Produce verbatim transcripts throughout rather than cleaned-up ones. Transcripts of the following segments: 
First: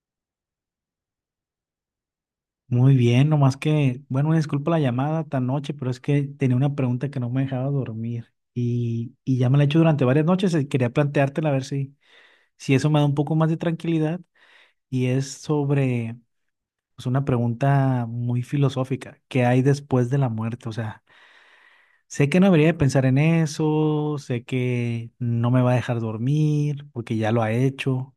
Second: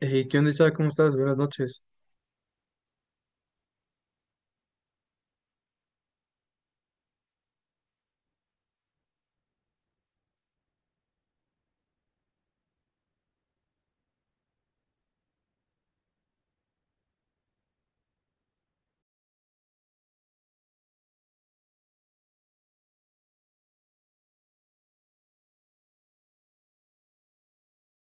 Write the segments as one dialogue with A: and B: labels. A: Hey, ¿qué onda, Isaac? ¿Cómo estás? Buenas noches.
B: Muy bien, nomás que, bueno, disculpa la llamada tan noche, pero es que tenía una pregunta que no me dejaba dormir y, y ya me la he hecho durante varias noches y quería planteártela a ver si, si eso me da un poco más de tranquilidad y es sobre, pues, una pregunta muy filosófica. ¿Qué hay después de la muerte? O sea, sé que no debería de pensar en eso, sé que no me va a dejar dormir porque ya lo ha hecho,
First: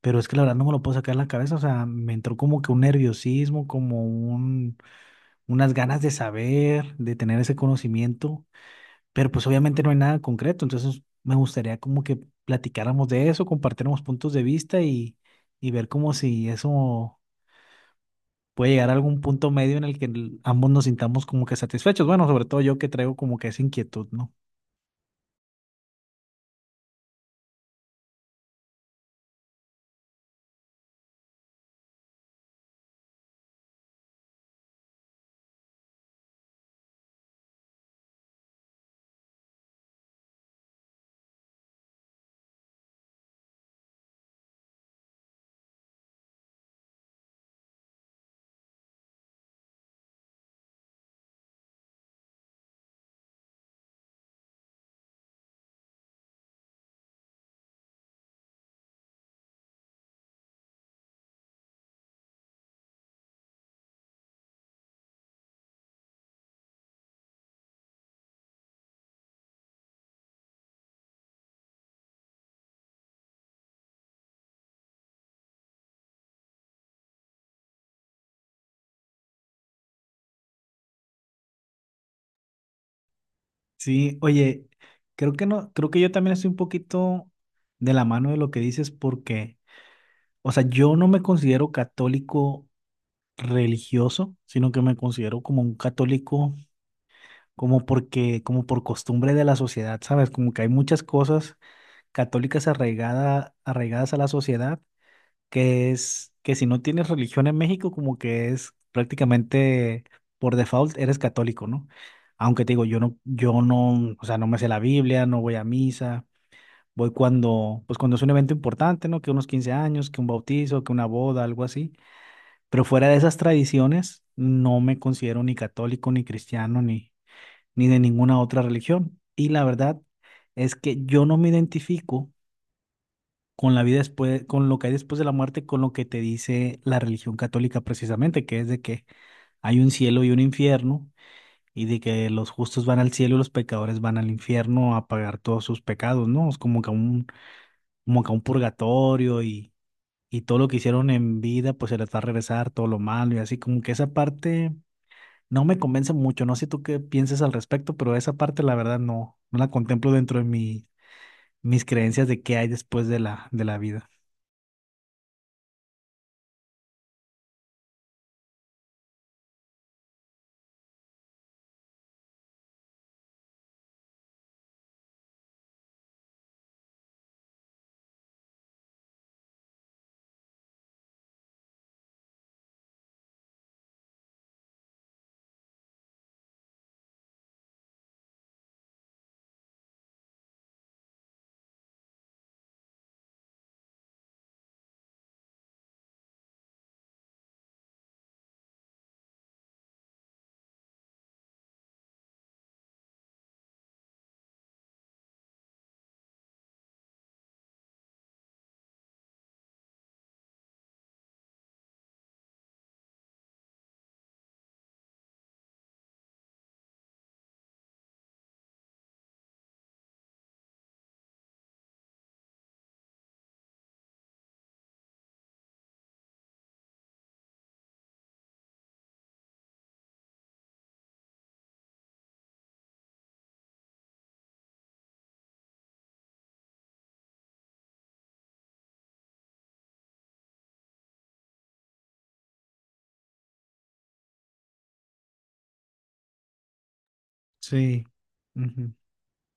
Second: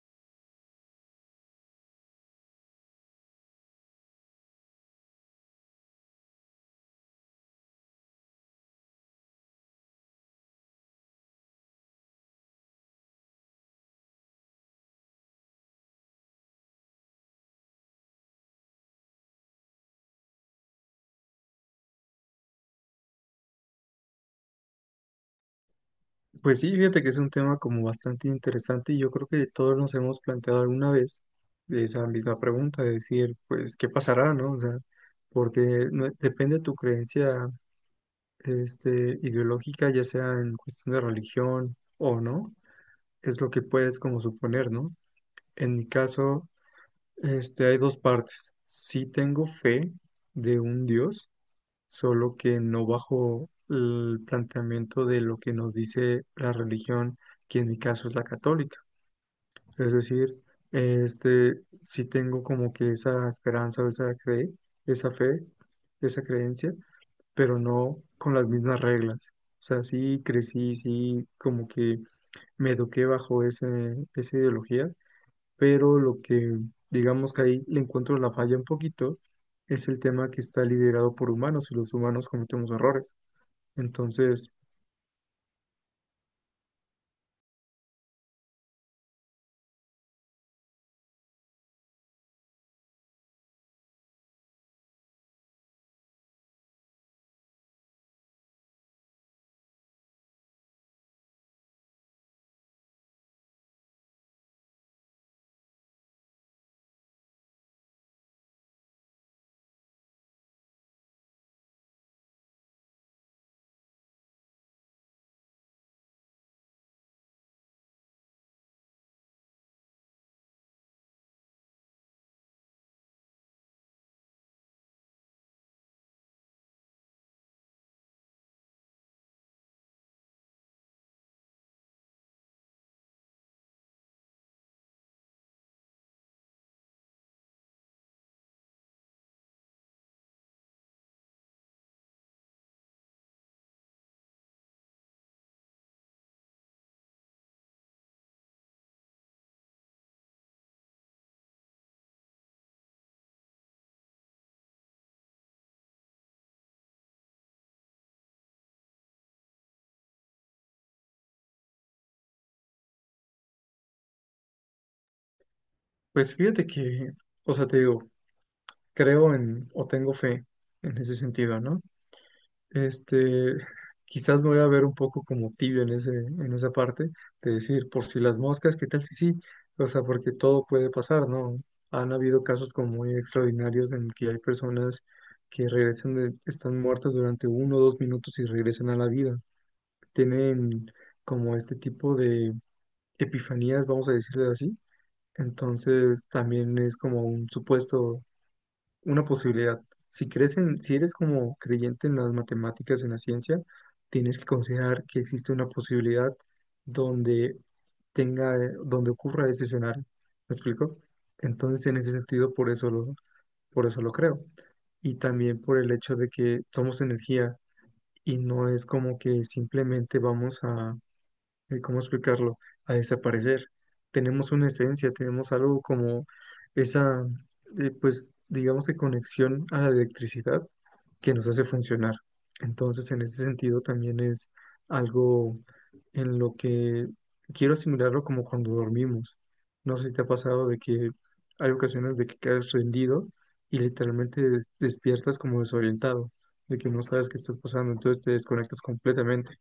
B: pero es que la verdad no me lo puedo sacar de la cabeza. O sea, me entró como que un nerviosismo, como un unas ganas de saber, de tener ese conocimiento, pero pues obviamente no hay nada concreto. Entonces me gustaría como que platicáramos de eso, compartiéramos puntos de vista y, y ver como si eso puede llegar a algún punto medio en el que el- ambos nos sintamos como que satisfechos. Bueno, sobre todo yo que traigo como que esa inquietud, ¿no?
A: Pues sí, fíjate que es un tema como bastante interesante y yo creo que todos nos hemos planteado alguna vez esa misma pregunta, de decir, pues, ¿qué pasará, no? O sea, porque no- depende de tu creencia, este, ideológica, ya sea en cuestión de religión o no, es lo que puedes como suponer, ¿no? En mi caso, este, hay dos partes. Sí tengo fe de un Dios solo que no bajo el planteamiento de lo que nos dice la religión, que en mi caso es la católica. Es decir, este, sí tengo como que esa esperanza o esa cre- esa fe, esa creencia, pero no con las mismas reglas. O sea, sí crecí, sí como que me eduqué bajo ese, esa ideología, pero lo que digamos que ahí le encuentro la falla un poquito es el tema que está liderado por humanos y los humanos cometemos errores.
B: Sí,
A: Entonces,
B: oye, creo que no, creo que yo también estoy un poquito de la mano de lo que dices porque, o sea, yo no me considero católico religioso, sino que me considero como un católico como porque, como por costumbre de la sociedad, ¿sabes? Como que hay muchas cosas católicas arraigada, arraigadas a la sociedad, que es que si no tienes religión en México, como que es prácticamente por default eres católico, ¿no? Aunque te digo, yo no, yo no, o sea, no me sé la Biblia, no voy a misa, voy cuando, pues cuando es un evento importante, ¿no? Que unos quince años, que un bautizo, que una boda, algo así. Pero fuera de esas tradiciones, no me considero ni católico, ni cristiano, ni, ni de ninguna otra religión. Y la verdad es que yo no me identifico con la vida después, con lo que hay después de la muerte, con lo que te dice la religión católica precisamente, que es de que hay un cielo y un infierno y de que los justos van al cielo y los pecadores van al infierno a pagar todos sus pecados, ¿no? Es como que un, como que un purgatorio y, y todo lo que hicieron en vida, pues se les va a regresar todo lo malo y así como que esa parte no me convence mucho, no sé tú qué pienses al respecto, pero esa parte la verdad no, no la contemplo dentro de mi, mis creencias de qué hay después de la, de la vida.
A: pues fíjate que, o sea, te digo, creo en o tengo fe en ese sentido, ¿no? Este, quizás me voy a ver un poco como tibio en ese, en esa parte, de decir, por si las moscas, ¿qué tal si sí? O sea, porque todo puede pasar, ¿no? Han habido casos como muy extraordinarios en que hay personas que regresan, de- están muertas durante uno o dos minutos y regresan a la vida. Tienen como este tipo de epifanías, vamos a decirle así. Entonces también es como un supuesto, una posibilidad. Si crees en, si eres como creyente en las matemáticas, en la ciencia, tienes que considerar que existe una posibilidad donde tenga, eh, donde ocurra ese escenario. ¿Me explico? Entonces, en ese sentido, por eso lo, por eso lo creo. Y también por el hecho de que somos energía y no es como que simplemente vamos a eh, ¿cómo explicarlo? A desaparecer. Tenemos una esencia, tenemos algo como esa, eh, pues, digamos que conexión a la electricidad que nos hace funcionar. Entonces, en ese sentido también es algo en lo que quiero asimilarlo como cuando dormimos. No sé si te ha pasado de que hay ocasiones de que quedas rendido y literalmente des- despiertas como desorientado, de que no sabes qué estás pasando,
B: Sí.
A: entonces te desconectas
B: Ujú.
A: completamente.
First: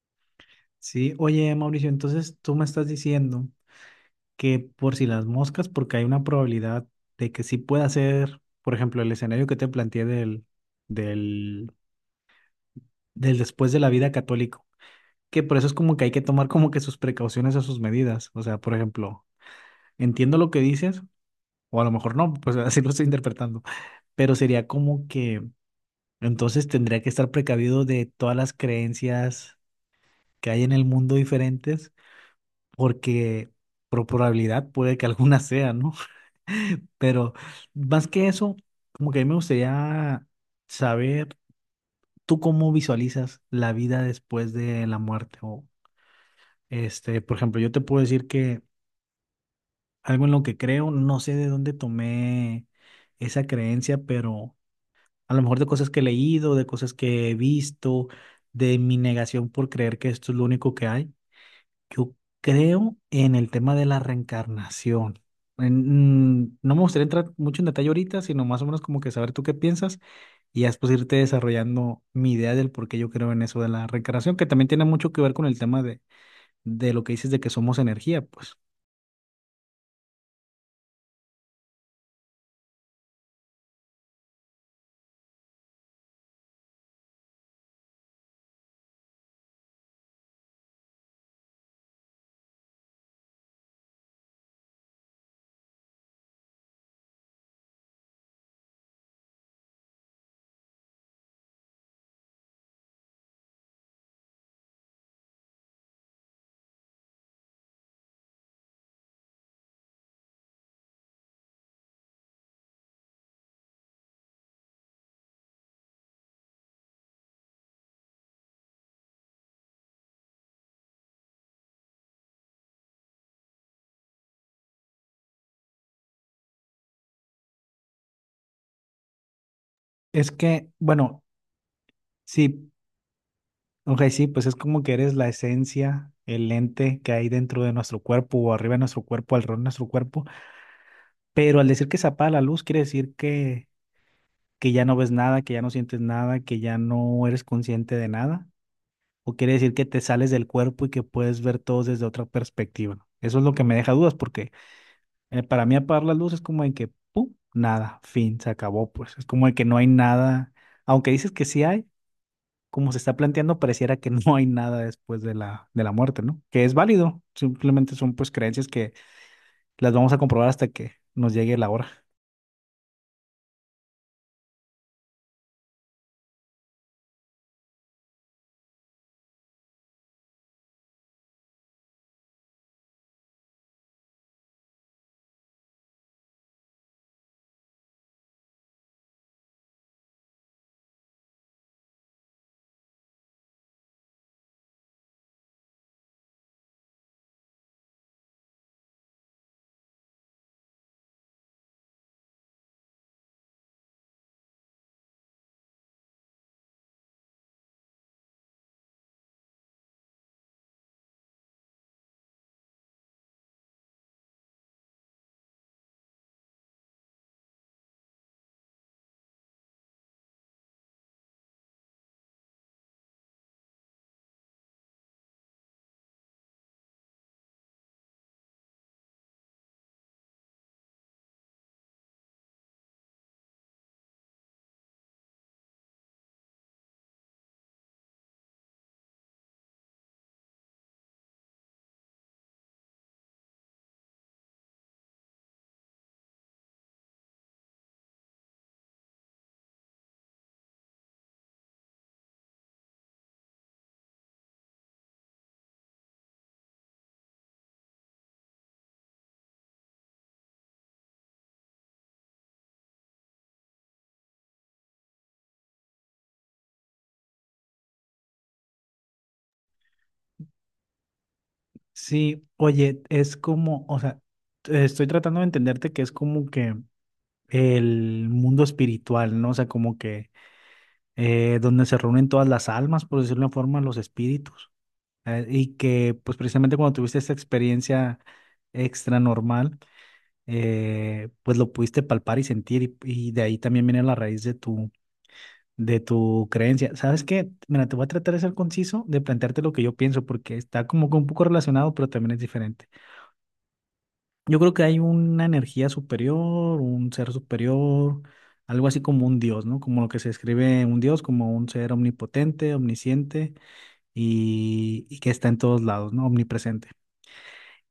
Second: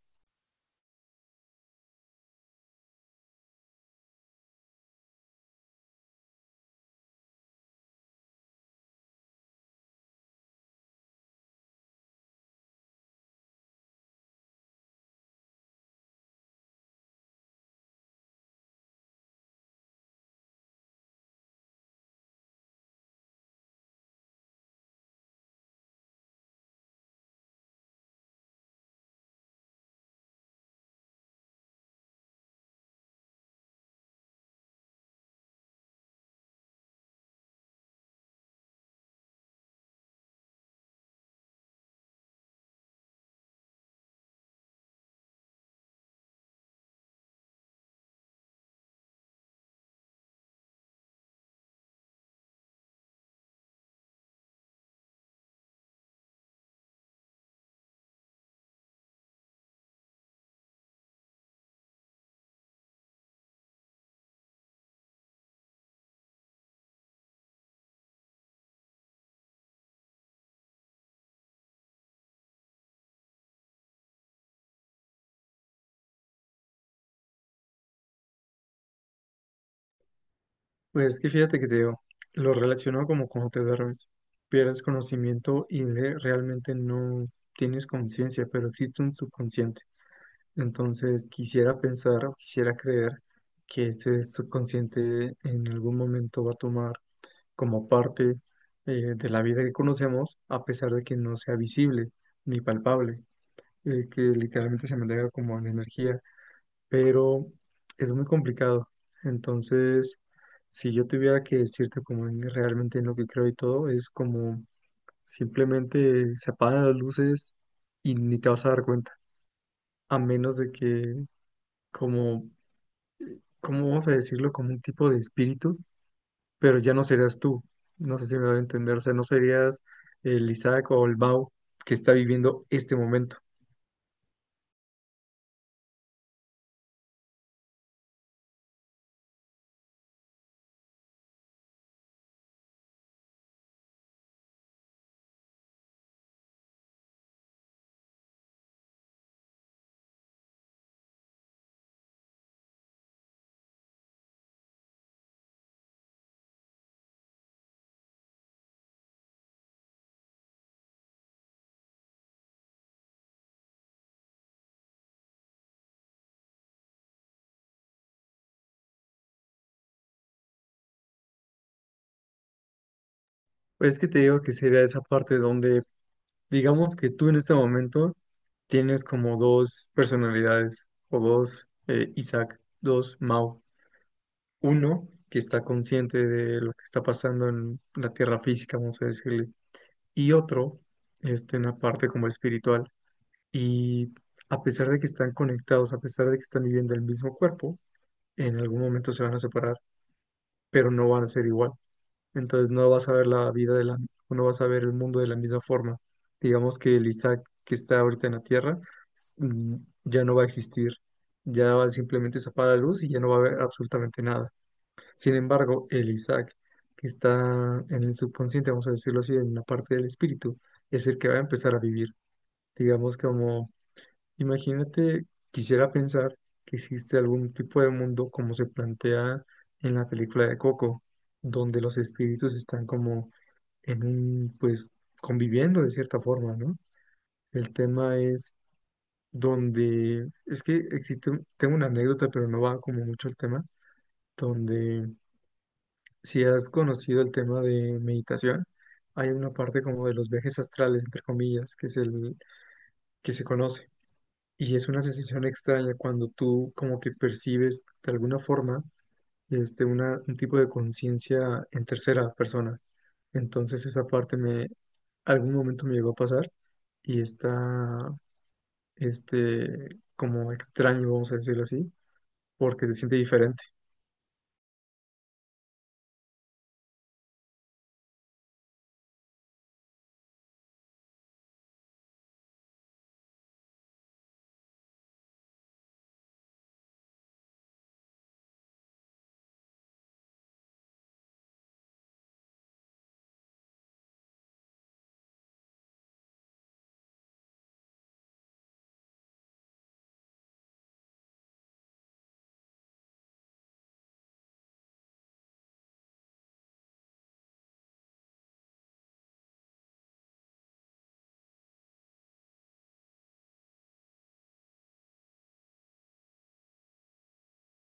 B: Sí, oye Mauricio, entonces tú me estás diciendo que por si las moscas, porque hay una probabilidad de que sí pueda ser, por ejemplo, el escenario que te planteé del, del, del después de la vida católico, que por eso es como que hay que tomar como que sus precauciones o sus medidas. O sea, por ejemplo, entiendo lo que dices, o a lo mejor no, pues así lo estoy interpretando, pero sería como que entonces tendría que estar precavido de todas las creencias que hay en el mundo diferentes, porque por probabilidad puede que alguna sea, ¿no? Pero más que eso, como que a mí me gustaría saber tú cómo visualizas la vida después de la muerte. O, este, por ejemplo, yo te puedo decir que algo en lo que creo, no sé de dónde tomé esa creencia, pero a lo mejor de cosas que he leído, de cosas que he visto, de mi negación por creer que esto es lo único que hay. Yo creo en el tema de la reencarnación. En- mm, no me gustaría entrar mucho en detalle ahorita, sino más o menos como que saber tú qué piensas y ya después irte desarrollando mi idea del por qué yo creo en eso de la reencarnación, que también tiene mucho que ver con el tema de, de lo que dices de que somos energía, pues.
A: Pues es que fíjate que te digo, lo relaciono como cuando te duermes, pierdes conocimiento y le- realmente no tienes conciencia, pero existe un subconsciente. Entonces quisiera pensar o quisiera creer que ese subconsciente en algún momento va a tomar como parte, eh, de la vida que conocemos, a pesar de que no sea visible ni palpable, eh, que literalmente se mantenga como en energía, pero es muy complicado. Entonces, si yo tuviera que decirte como en- realmente en lo que creo y todo, es como simplemente se apagan las luces y ni te vas a dar cuenta, a menos de que como, ¿cómo vamos a decirlo? Como un tipo de espíritu, pero ya no serías tú. No sé si me voy a entender, o sea, no serías
B: Es
A: el
B: que,
A: Isaac o el
B: bueno,
A: Mau que está viviendo
B: sí.
A: este momento.
B: Ok, sí, pues es como que eres la esencia, el ente que hay dentro de nuestro cuerpo o arriba de nuestro cuerpo, alrededor de nuestro cuerpo. Pero al decir que se apaga la luz, quiere decir que, que ya no ves nada, que ya no sientes nada, que ya no eres consciente de nada. O quiere decir que te sales del cuerpo y que puedes ver todo desde otra perspectiva. Eso es lo que me deja dudas porque, eh, para mí apagar la luz es como en que, ¡pum! Nada, fin, se acabó, pues. Es como de que no hay nada. Aunque dices que sí hay. Como se está planteando, pareciera que no hay nada después de la, de la muerte, ¿no? Que es válido, simplemente son pues creencias que las vamos a comprobar hasta que nos llegue la hora.
A: Es que te digo que sería esa parte donde. Digamos que tú en este momento tienes como dos personalidades o dos eh, Isaac, dos Mao. Uno que está consciente de lo que está pasando en la tierra física, vamos a decirle, y otro este, en la parte como espiritual. Y a pesar de que están conectados, a pesar de que están viviendo el mismo cuerpo, en algún momento se van a separar, pero no van a ser igual, entonces no vas a ver la vida de la, o no vas a ver el mundo de la misma forma. Digamos que el Isaac que está ahorita en la Tierra s- mm, ya no va a existir, ya va simplemente a apaga la luz y ya no va a haber absolutamente nada. Sin embargo, el Isaac que está en el subconsciente, vamos a decirlo así, en la parte del espíritu, es el que va a empezar a vivir. Digamos como, imagínate, quisiera pensar que existe algún tipo de mundo como se plantea en la película de Coco, donde los espíritus están como en un, pues, conviviendo de cierta forma, ¿no? El tema es donde, es que existe, un- tengo una anécdota, pero no va como mucho el tema, donde si has conocido el tema de meditación, hay una parte como de los viajes astrales, entre comillas, que es el que se conoce. Y es una sensación extraña cuando tú como que percibes de alguna forma este, una, un tipo de conciencia en tercera persona. Entonces esa parte me, algún momento me llegó a pasar y está, este, como extraño, vamos a decirlo así,
B: Sí,
A: porque se
B: oye,
A: siente
B: es
A: diferente.
B: como, o sea, t- estoy tratando de entenderte, que es como que el mundo espiritual, ¿no? O sea, como que eh, donde se reúnen todas las almas, por decirlo de una forma, los espíritus. Eh, y que pues precisamente cuando tuviste esta experiencia extranormal, eh, pues lo pudiste palpar y sentir y, y de ahí también viene la raíz de tu, de tu creencia. ¿Sabes qué? Mira, te voy a tratar de ser conciso, de plantearte lo que yo pienso, porque está como que un poco relacionado, pero también es diferente. Yo creo que hay una energía superior, un ser superior, algo así como un dios, ¿no? Como lo que se describe un dios, como un ser omnipotente, omnisciente y, y que está en todos lados, ¿no? Omnipresente.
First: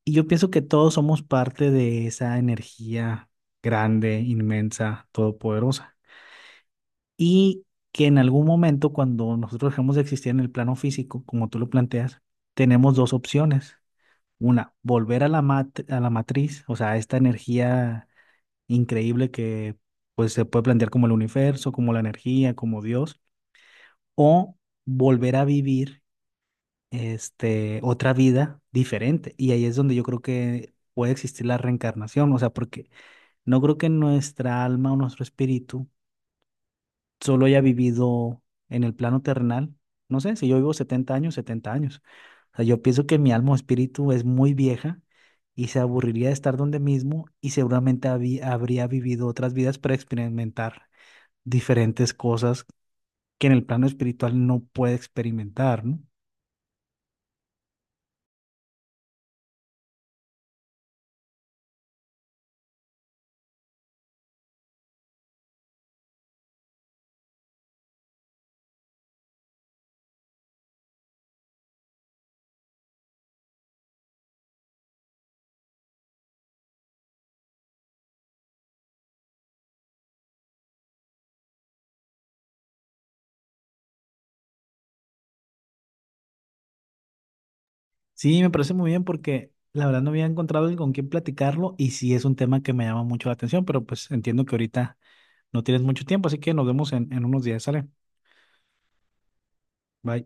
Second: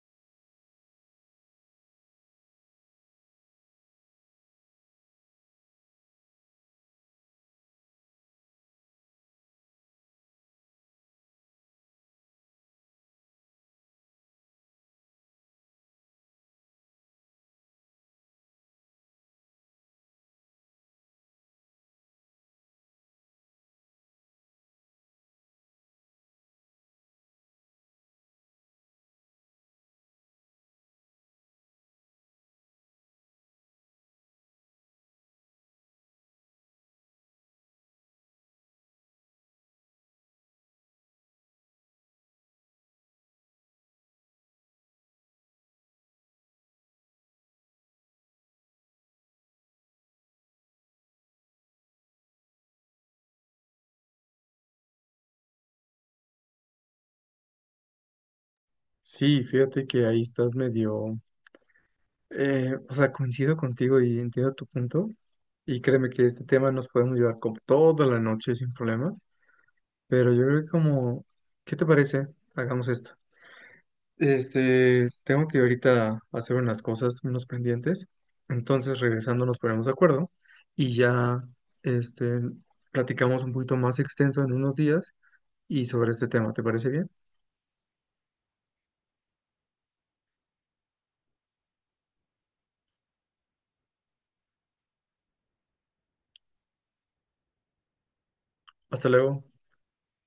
B: Y yo pienso que todos somos parte de esa energía grande, inmensa, todopoderosa. Y que en algún momento, cuando nosotros dejemos de existir en el plano físico, como tú lo planteas, tenemos dos opciones. Una, volver a la mat- a la matriz, o sea, a esta energía increíble que pues se puede plantear como el universo, como la energía, como Dios, o volver a vivir este otra vida diferente. Y ahí es donde yo creo que puede existir la reencarnación, o sea, porque no creo que nuestra alma o nuestro espíritu solo haya vivido en el plano terrenal. No sé, si yo vivo setenta años, setenta años. O sea, yo pienso que mi alma o espíritu es muy vieja y se aburriría de estar donde mismo y seguramente habí- habría vivido otras vidas para experimentar diferentes cosas que en el plano espiritual no puede experimentar, ¿no?
A: Sí, fíjate que ahí estás medio, eh, o sea, coincido contigo y entiendo tu punto. Y créeme que este tema nos podemos llevar como toda la noche sin problemas, pero yo creo que como, ¿qué te parece? Hagamos esto. Este, tengo que ahorita hacer unas cosas, unos pendientes. Entonces, regresando, nos ponemos de acuerdo y ya, este, platicamos un poquito más extenso en unos días y sobre este tema. ¿Te parece bien?
B: Sí, me parece muy bien porque la verdad no había encontrado alguien con quien platicarlo y sí es un tema que me llama mucho la atención, pero pues entiendo que ahorita no tienes mucho tiempo, así que nos vemos en, en unos días. Sale.
A: Hasta luego.
B: Bye.